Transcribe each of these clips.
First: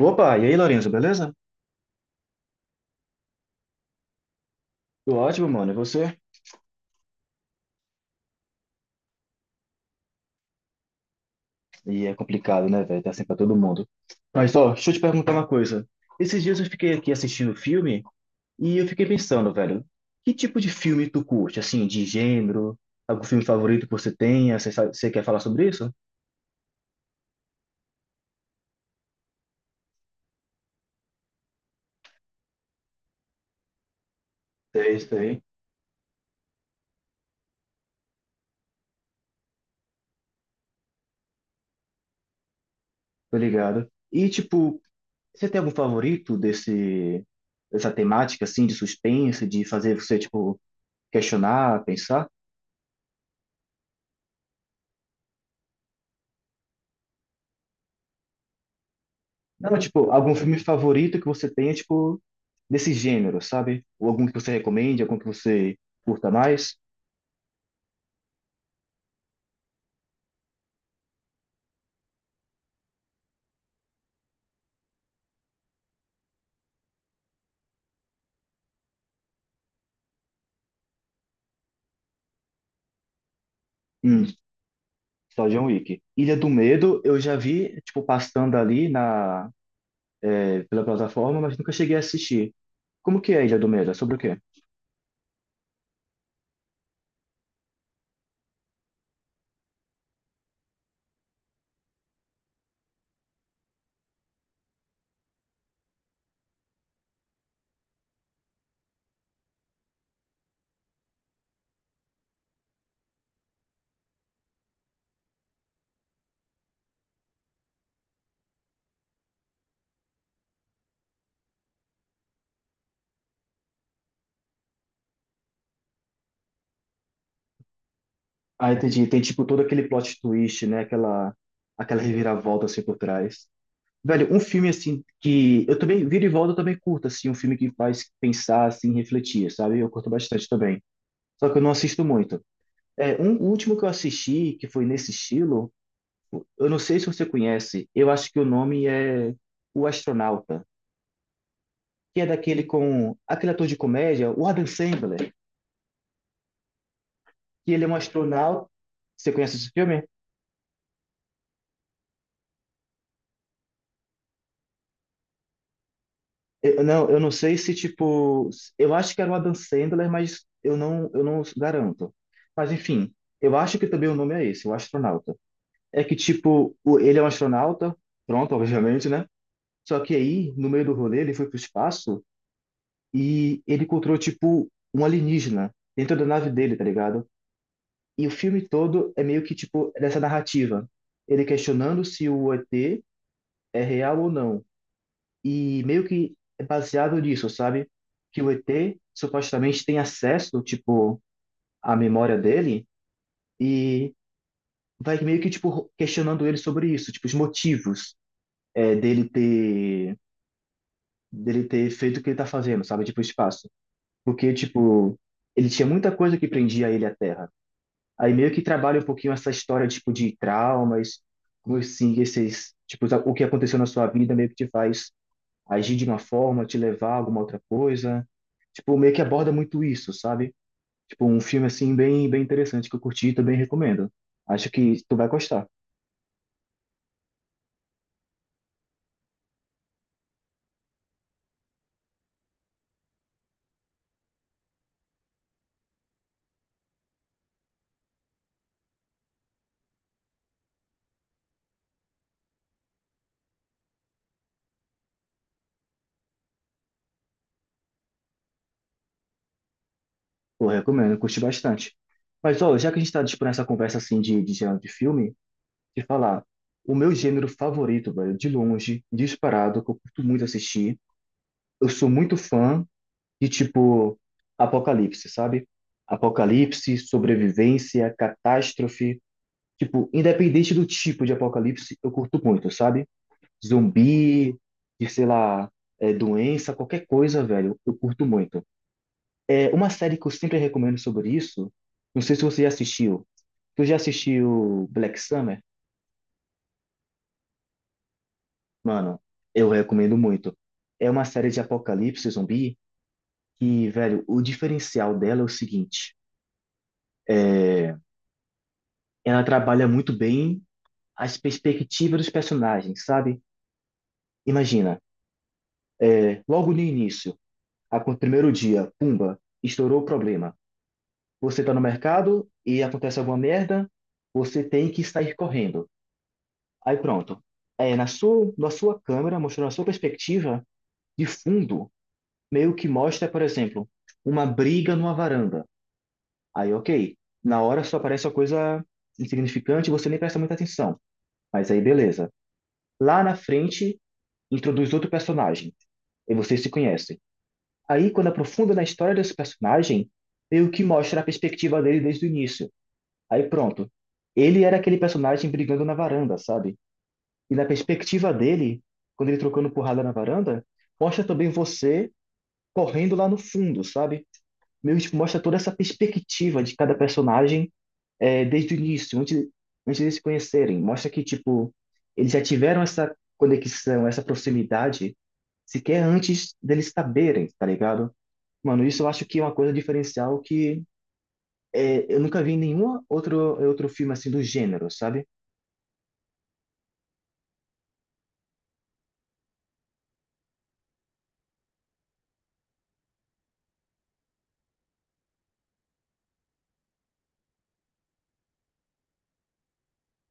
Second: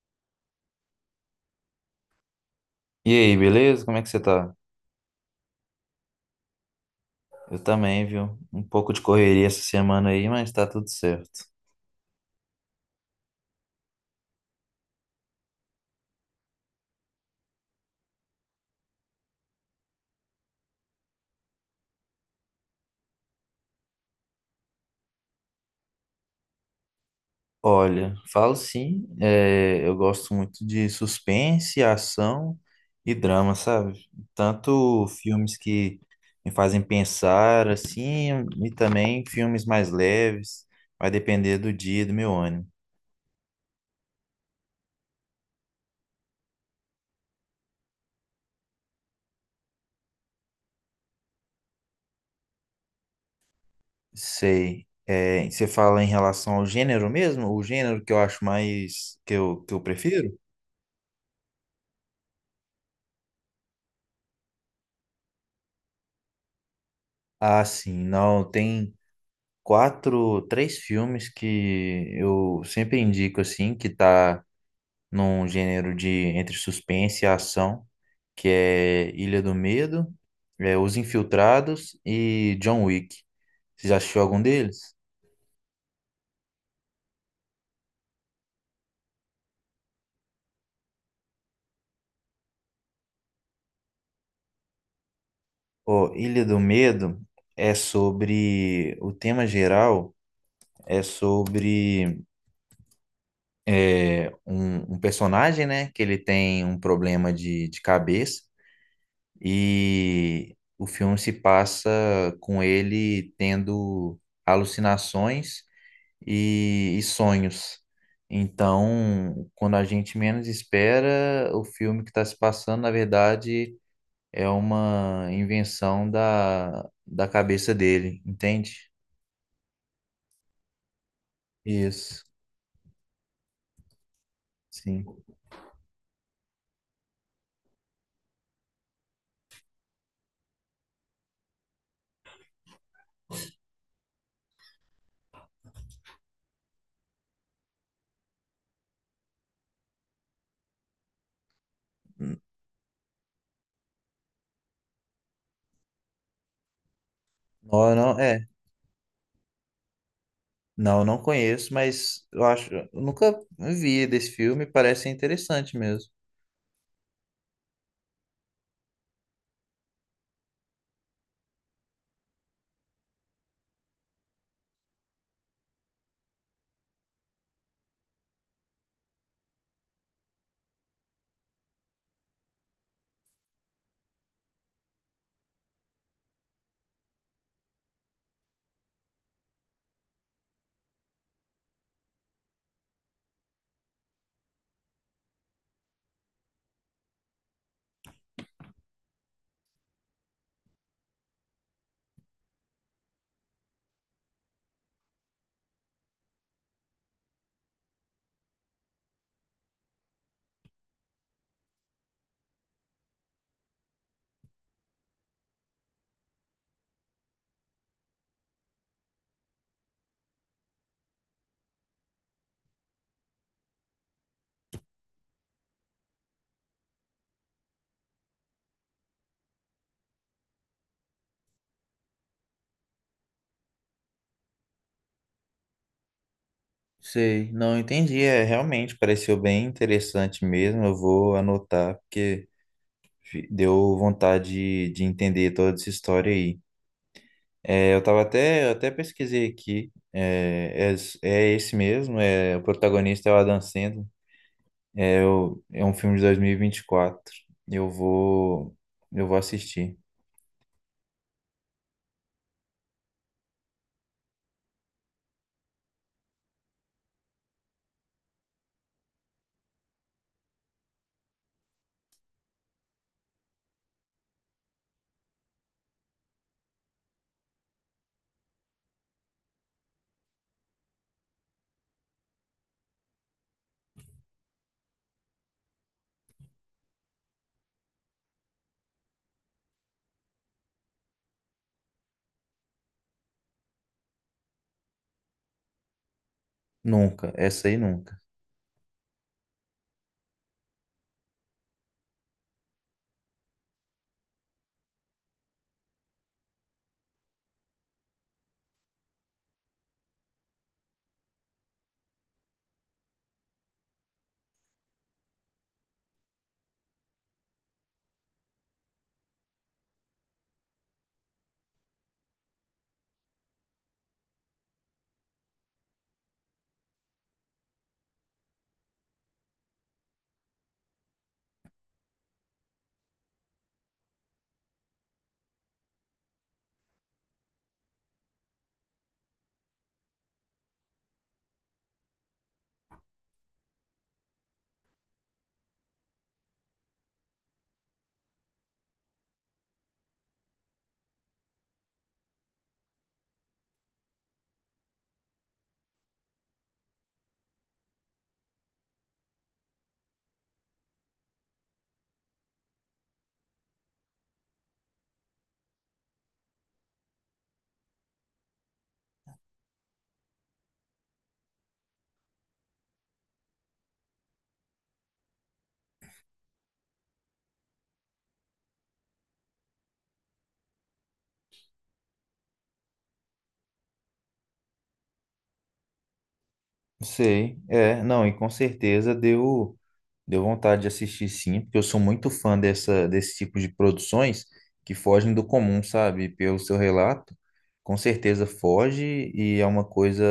Opa, e aí, Lorenzo, beleza? E aí, beleza? Como é que você tá? Tô ótimo, mano. E você? Eu também, viu? Um pouco de correria essa semana aí, mas tá tudo certo. É complicado, né, velho? Tá assim pra todo mundo. Mas, ó, deixa eu te perguntar uma coisa. Esses dias eu fiquei aqui assistindo filme e eu fiquei pensando, velho, que tipo de filme tu curte? Assim, de gênero? Algum filme favorito que você tenha? Você quer falar sobre isso? Olha, falo sim, eu gosto muito de suspense, ação e drama, sabe? É Tanto isso aí. filmes que me fazem pensar, assim, e também filmes mais leves, vai depender do dia, e do meu ânimo. Tô ligado. E, tipo, você tem algum favorito dessa temática, assim, de suspense, de fazer você, tipo, questionar, pensar? Sei. Você fala em relação ao gênero mesmo? O gênero que eu acho mais, que eu, que Não, eu tipo, algum prefiro? filme favorito que você tenha, tipo, desse gênero, sabe? Ou algum que você recomende, algum que você curta mais? Ah, sim, não, tem, quatro, três filmes que eu sempre indico assim, que tá num gênero de entre suspense e ação, que é Ilha do Medo, Os Infiltrados e John Wick. Você já assistiu Hum, algum deles? só John Wick. Ilha do Medo, eu já vi, tipo, passando ali na, pela plataforma, mas nunca cheguei a assistir. Como que é Ilha do Medo? É sobre o quê? Ó, Ilha do Medo é sobre o tema geral é sobre é, um personagem, né, que ele tem um problema de cabeça. E o filme se passa com ele tendo alucinações e sonhos. Então, quando a gente menos espera, o filme que está se passando, na verdade, é uma invenção da cabeça dele, Ah, entende? entendi. Tem, tipo, todo aquele plot twist, né? Aquela Isso, reviravolta, assim, por trás. Velho, um filme, assim, sim. que eu também, vira e volta, eu também curto, assim, um filme que faz pensar, assim, refletir, sabe? Eu curto bastante também. Só que eu não assisto muito. O último que eu assisti, que foi nesse estilo, eu não sei se você conhece, eu acho que o nome é O Astronauta, que é daquele com aquele ator de comédia, o Adam Sandler, que ele é um Não, não, astronauta. Você conhece esse filme? não, não conheço, mas eu nunca vi desse filme, parece ser interessante mesmo. Eu não sei se tipo, eu acho que era o Adam Sandler, mas eu não garanto. Mas enfim, eu acho que também o nome é esse, O Astronauta. É que tipo, ele é um astronauta, pronto, obviamente, né? Só que aí, no meio do rolê, ele foi pro espaço e ele encontrou, tipo, um alienígena dentro da nave dele, tá ligado? E o filme todo é meio que, tipo, dessa narrativa. Ele questionando se o ET é real ou não. E meio que é baseado nisso, sabe? Que o ET supostamente tem acesso, tipo, à memória dele e vai meio que, tipo, questionando ele sobre isso, tipo, os motivos é, dele ter, dele ter feito o que ele tá fazendo, sabe? Tipo, o espaço. Porque, tipo, ele tinha muita coisa que prendia ele à Terra. Aí meio que trabalha um pouquinho essa história, tipo, de traumas, como assim, esses, tipo, o que aconteceu na sua vida meio que te faz agir de uma forma, te levar a alguma outra coisa. Tipo, meio que aborda muito isso, sabe? Tipo, um filme, assim, bem, bem interessante que eu curti e também recomendo. Acho que tu vai gostar. Sei, não entendi. Realmente pareceu bem interessante mesmo. Eu vou anotar, porque deu vontade de entender toda essa história aí. É, eu até pesquisei aqui. É esse mesmo, o protagonista é o Adam Sandler. É um filme de dois mil e vinte e quatro. Eu vou, eu vou assistir. Eu recomendo, eu curti bastante. Mas, ó, já que a gente tá, tipo, nessa conversa, assim, de gênero de filme, de falar, o meu gênero favorito, velho, de longe, disparado, que eu curto muito assistir, eu sou muito fã de tipo Apocalipse, sabe? Apocalipse, sobrevivência, catástrofe. Tipo, independente do tipo de apocalipse, eu curto muito, sabe? Zumbi, de sei lá, doença, qualquer coisa, velho, eu curto muito. É uma série que eu sempre recomendo sobre isso. Não sei se você já assistiu. Tu já assistiu Black Summer? Nunca, essa aí nunca. Mano, eu recomendo muito. É uma série de apocalipse zumbi que, velho, o diferencial dela é o seguinte: ela trabalha muito bem as perspectivas dos personagens, sabe? Imagina, logo no início, no primeiro dia, pumba, estourou o problema. Você tá no mercado e acontece alguma merda, você tem que sair correndo. Aí pronto. Na sua câmera, mostrando a sua perspectiva de fundo, meio que mostra, por exemplo, uma briga numa varanda. Aí, ok. Na hora só aparece uma coisa insignificante, você nem presta muita atenção. Mas aí, beleza. Lá na frente, introduz outro personagem e vocês se conhecem. Aí, quando aprofunda na história desse personagem, meio que mostra a perspectiva dele desde o início. Aí, pronto. Ele era aquele personagem brigando na varanda, sabe? E na perspectiva dele, quando ele trocando porrada na varanda, mostra também você correndo lá no fundo, sabe? Meio que mostra toda essa perspectiva de cada personagem desde o início, antes de se conhecerem. Mostra que, tipo, eles já tiveram essa conexão, essa proximidade, sequer antes deles saberem, tá ligado? Mano, isso eu acho que é uma coisa diferencial que eu nunca vi em outro filme assim do gênero, sabe? Sei, é, não, e com certeza deu. Deu vontade de assistir sim, porque eu sou muito fã desse tipo de produções que fogem do comum, sabe? Pelo seu relato, com certeza foge e é uma coisa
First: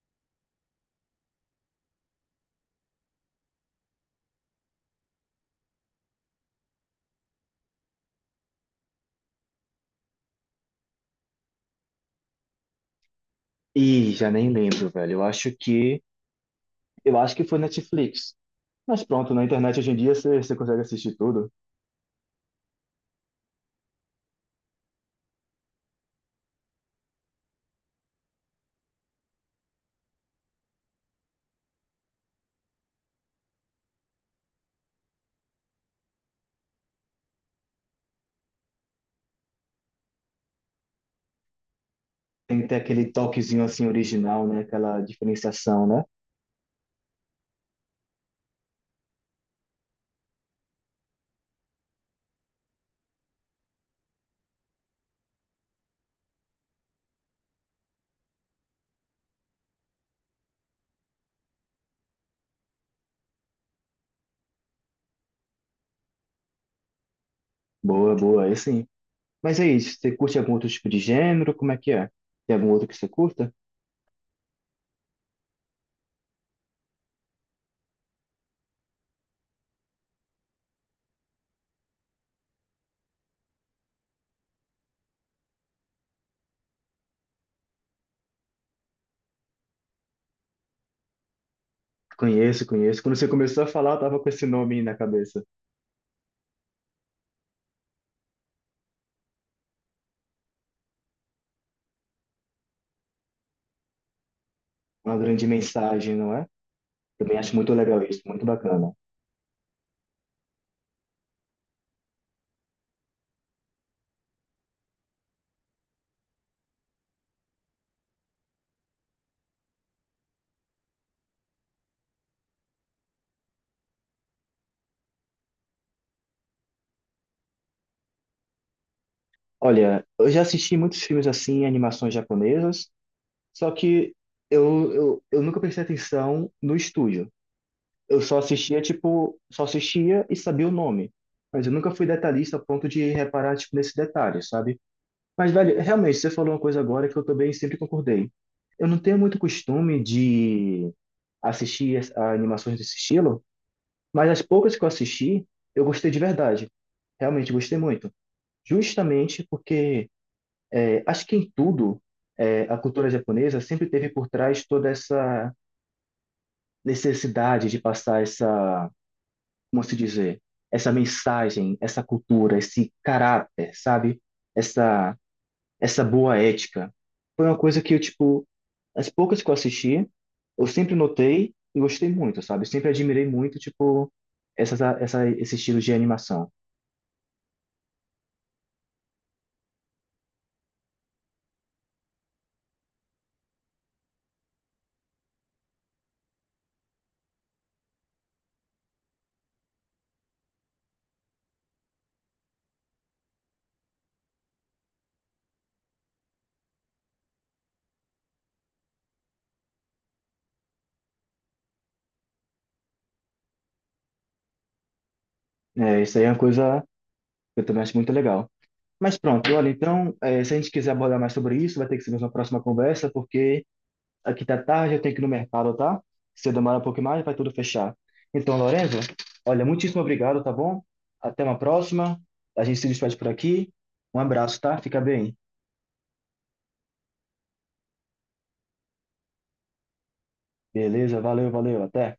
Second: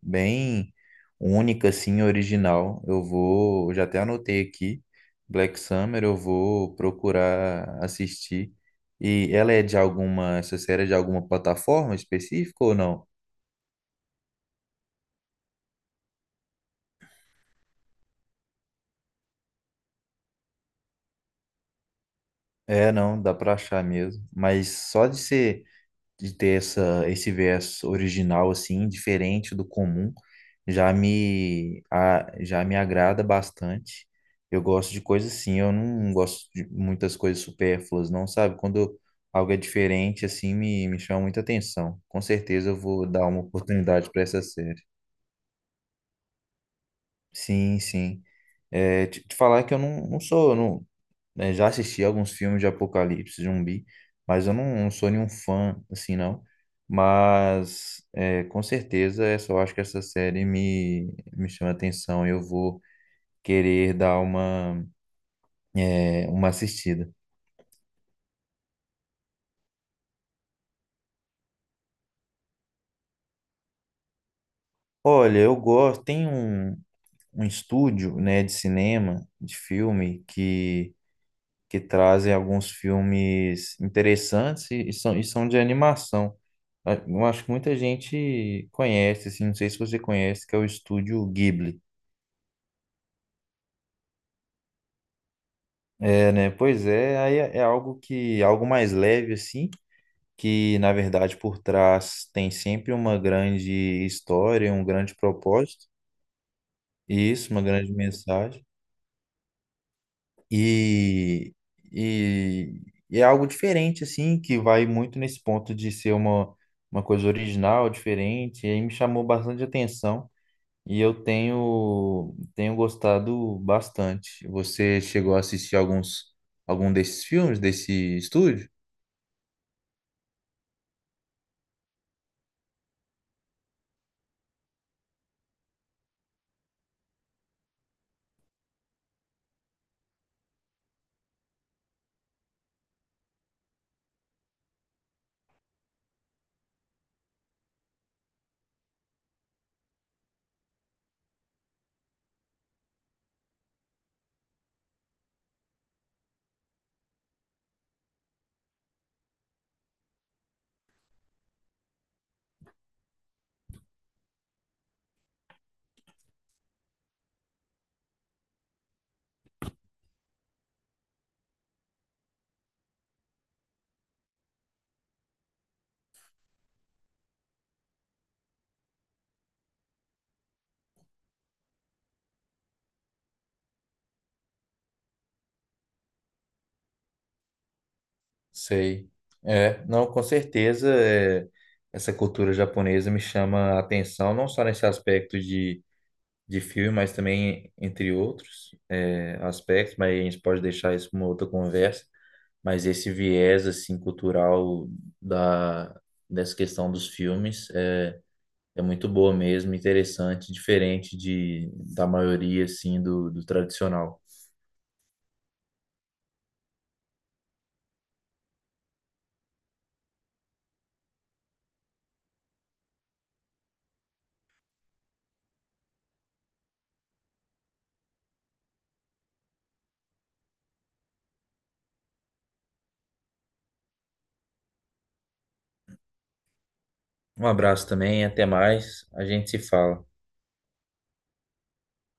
bem única, assim, original. Já até anotei aqui, Black Summer, eu vou procurar assistir. E ela é de alguma, essa série é de alguma plataforma específica ou não? E já nem lembro, velho. Eu acho que foi Netflix. Mas pronto, na internet hoje em dia você consegue assistir tudo. É, não, dá pra achar mesmo. Mas só de ser de ter esse viés original, assim, diferente do comum, já já me agrada bastante. Eu gosto de coisas assim, eu não gosto de muitas coisas supérfluas, não, sabe? Quando algo é diferente, assim, me chama muita atenção. Com Tem que certeza ter eu vou aquele dar uma toquezinho assim oportunidade para essa original, né? série. Aquela diferenciação, né? Sim, sim. É, te falar que eu não, não sou, não, né? Já assisti alguns filmes de apocalipse zumbi, mas eu não, não sou nenhum fã assim não. Mas com certeza essa, eu acho que essa série me chama atenção. Eu vou querer dar uma assistida. Boa, boa, aí sim. Mas é isso. Você curte algum outro tipo de gênero? Como é que é? Tem algum outro que você curta? Olha, eu gosto, tem um estúdio, né, de cinema, de filme, que trazem alguns filmes interessantes e são de animação. Ah, eu acho que muita gente conhece, assim, não sei se você conhece, que é o estúdio Ghibli. Conheço, conheço. Quando você começou a falar, eu tava com esse nome aí na cabeça. É, né? Pois é, aí é algo algo mais leve, assim, que na verdade por trás tem sempre uma grande história, um grande Uma grande propósito, mensagem, não é? e Também isso, acho uma muito grande legal isso, muito mensagem. bacana. E, e, e é algo diferente, assim, que vai muito nesse ponto de ser uma coisa original, diferente, e aí me chamou bastante atenção. E eu tenho gostado bastante. Você chegou a assistir alguns algum desses filmes desse estúdio? Olha, eu já assisti muitos filmes assim, animações japonesas, só que eu nunca prestei atenção no estúdio. Eu só assistia, tipo, só assistia e sabia o nome. Mas eu nunca fui detalhista a ponto de reparar, tipo, nesses detalhes, sabe? Mas, velho, realmente, você falou uma coisa agora que eu também sempre concordei. Eu não tenho muito costume de assistir as- a animações desse estilo, mas as poucas que eu assisti, eu gostei de verdade. Realmente gostei muito. Justamente porque acho que em tudo, a cultura japonesa sempre teve por trás toda essa necessidade de passar essa, como se dizer, essa mensagem, essa cultura, esse caráter, sabe? Essa, essa boa ética. Foi uma coisa que eu, tipo, as poucas que eu assisti, eu sempre notei e gostei muito, sabe? Sempre admirei muito, tipo, esse estilo de animação. Sei. É, não, com certeza, essa cultura japonesa me chama a atenção, não só nesse aspecto de filme, mas também entre outros aspectos, mas a gente pode deixar isso para uma outra conversa. Mas esse viés assim cultural da dessa questão dos filmes é muito boa mesmo, interessante, diferente da maioria, assim, do tradicional. É, isso aí é uma coisa que eu também acho muito legal. Mas pronto, olha, então, se a gente quiser abordar mais sobre isso, vai ter que ser uma próxima conversa, porque aqui tá tarde, eu tenho que ir no mercado, tá? Se eu demorar um pouco mais, vai tudo fechar. Então, Lorenzo, olha, muitíssimo obrigado, tá bom? Até uma próxima. A gente se despede por aqui. Um abraço, tá? Fica bem. Um abraço também, até mais. A gente se fala. Beleza, valeu, valeu, até.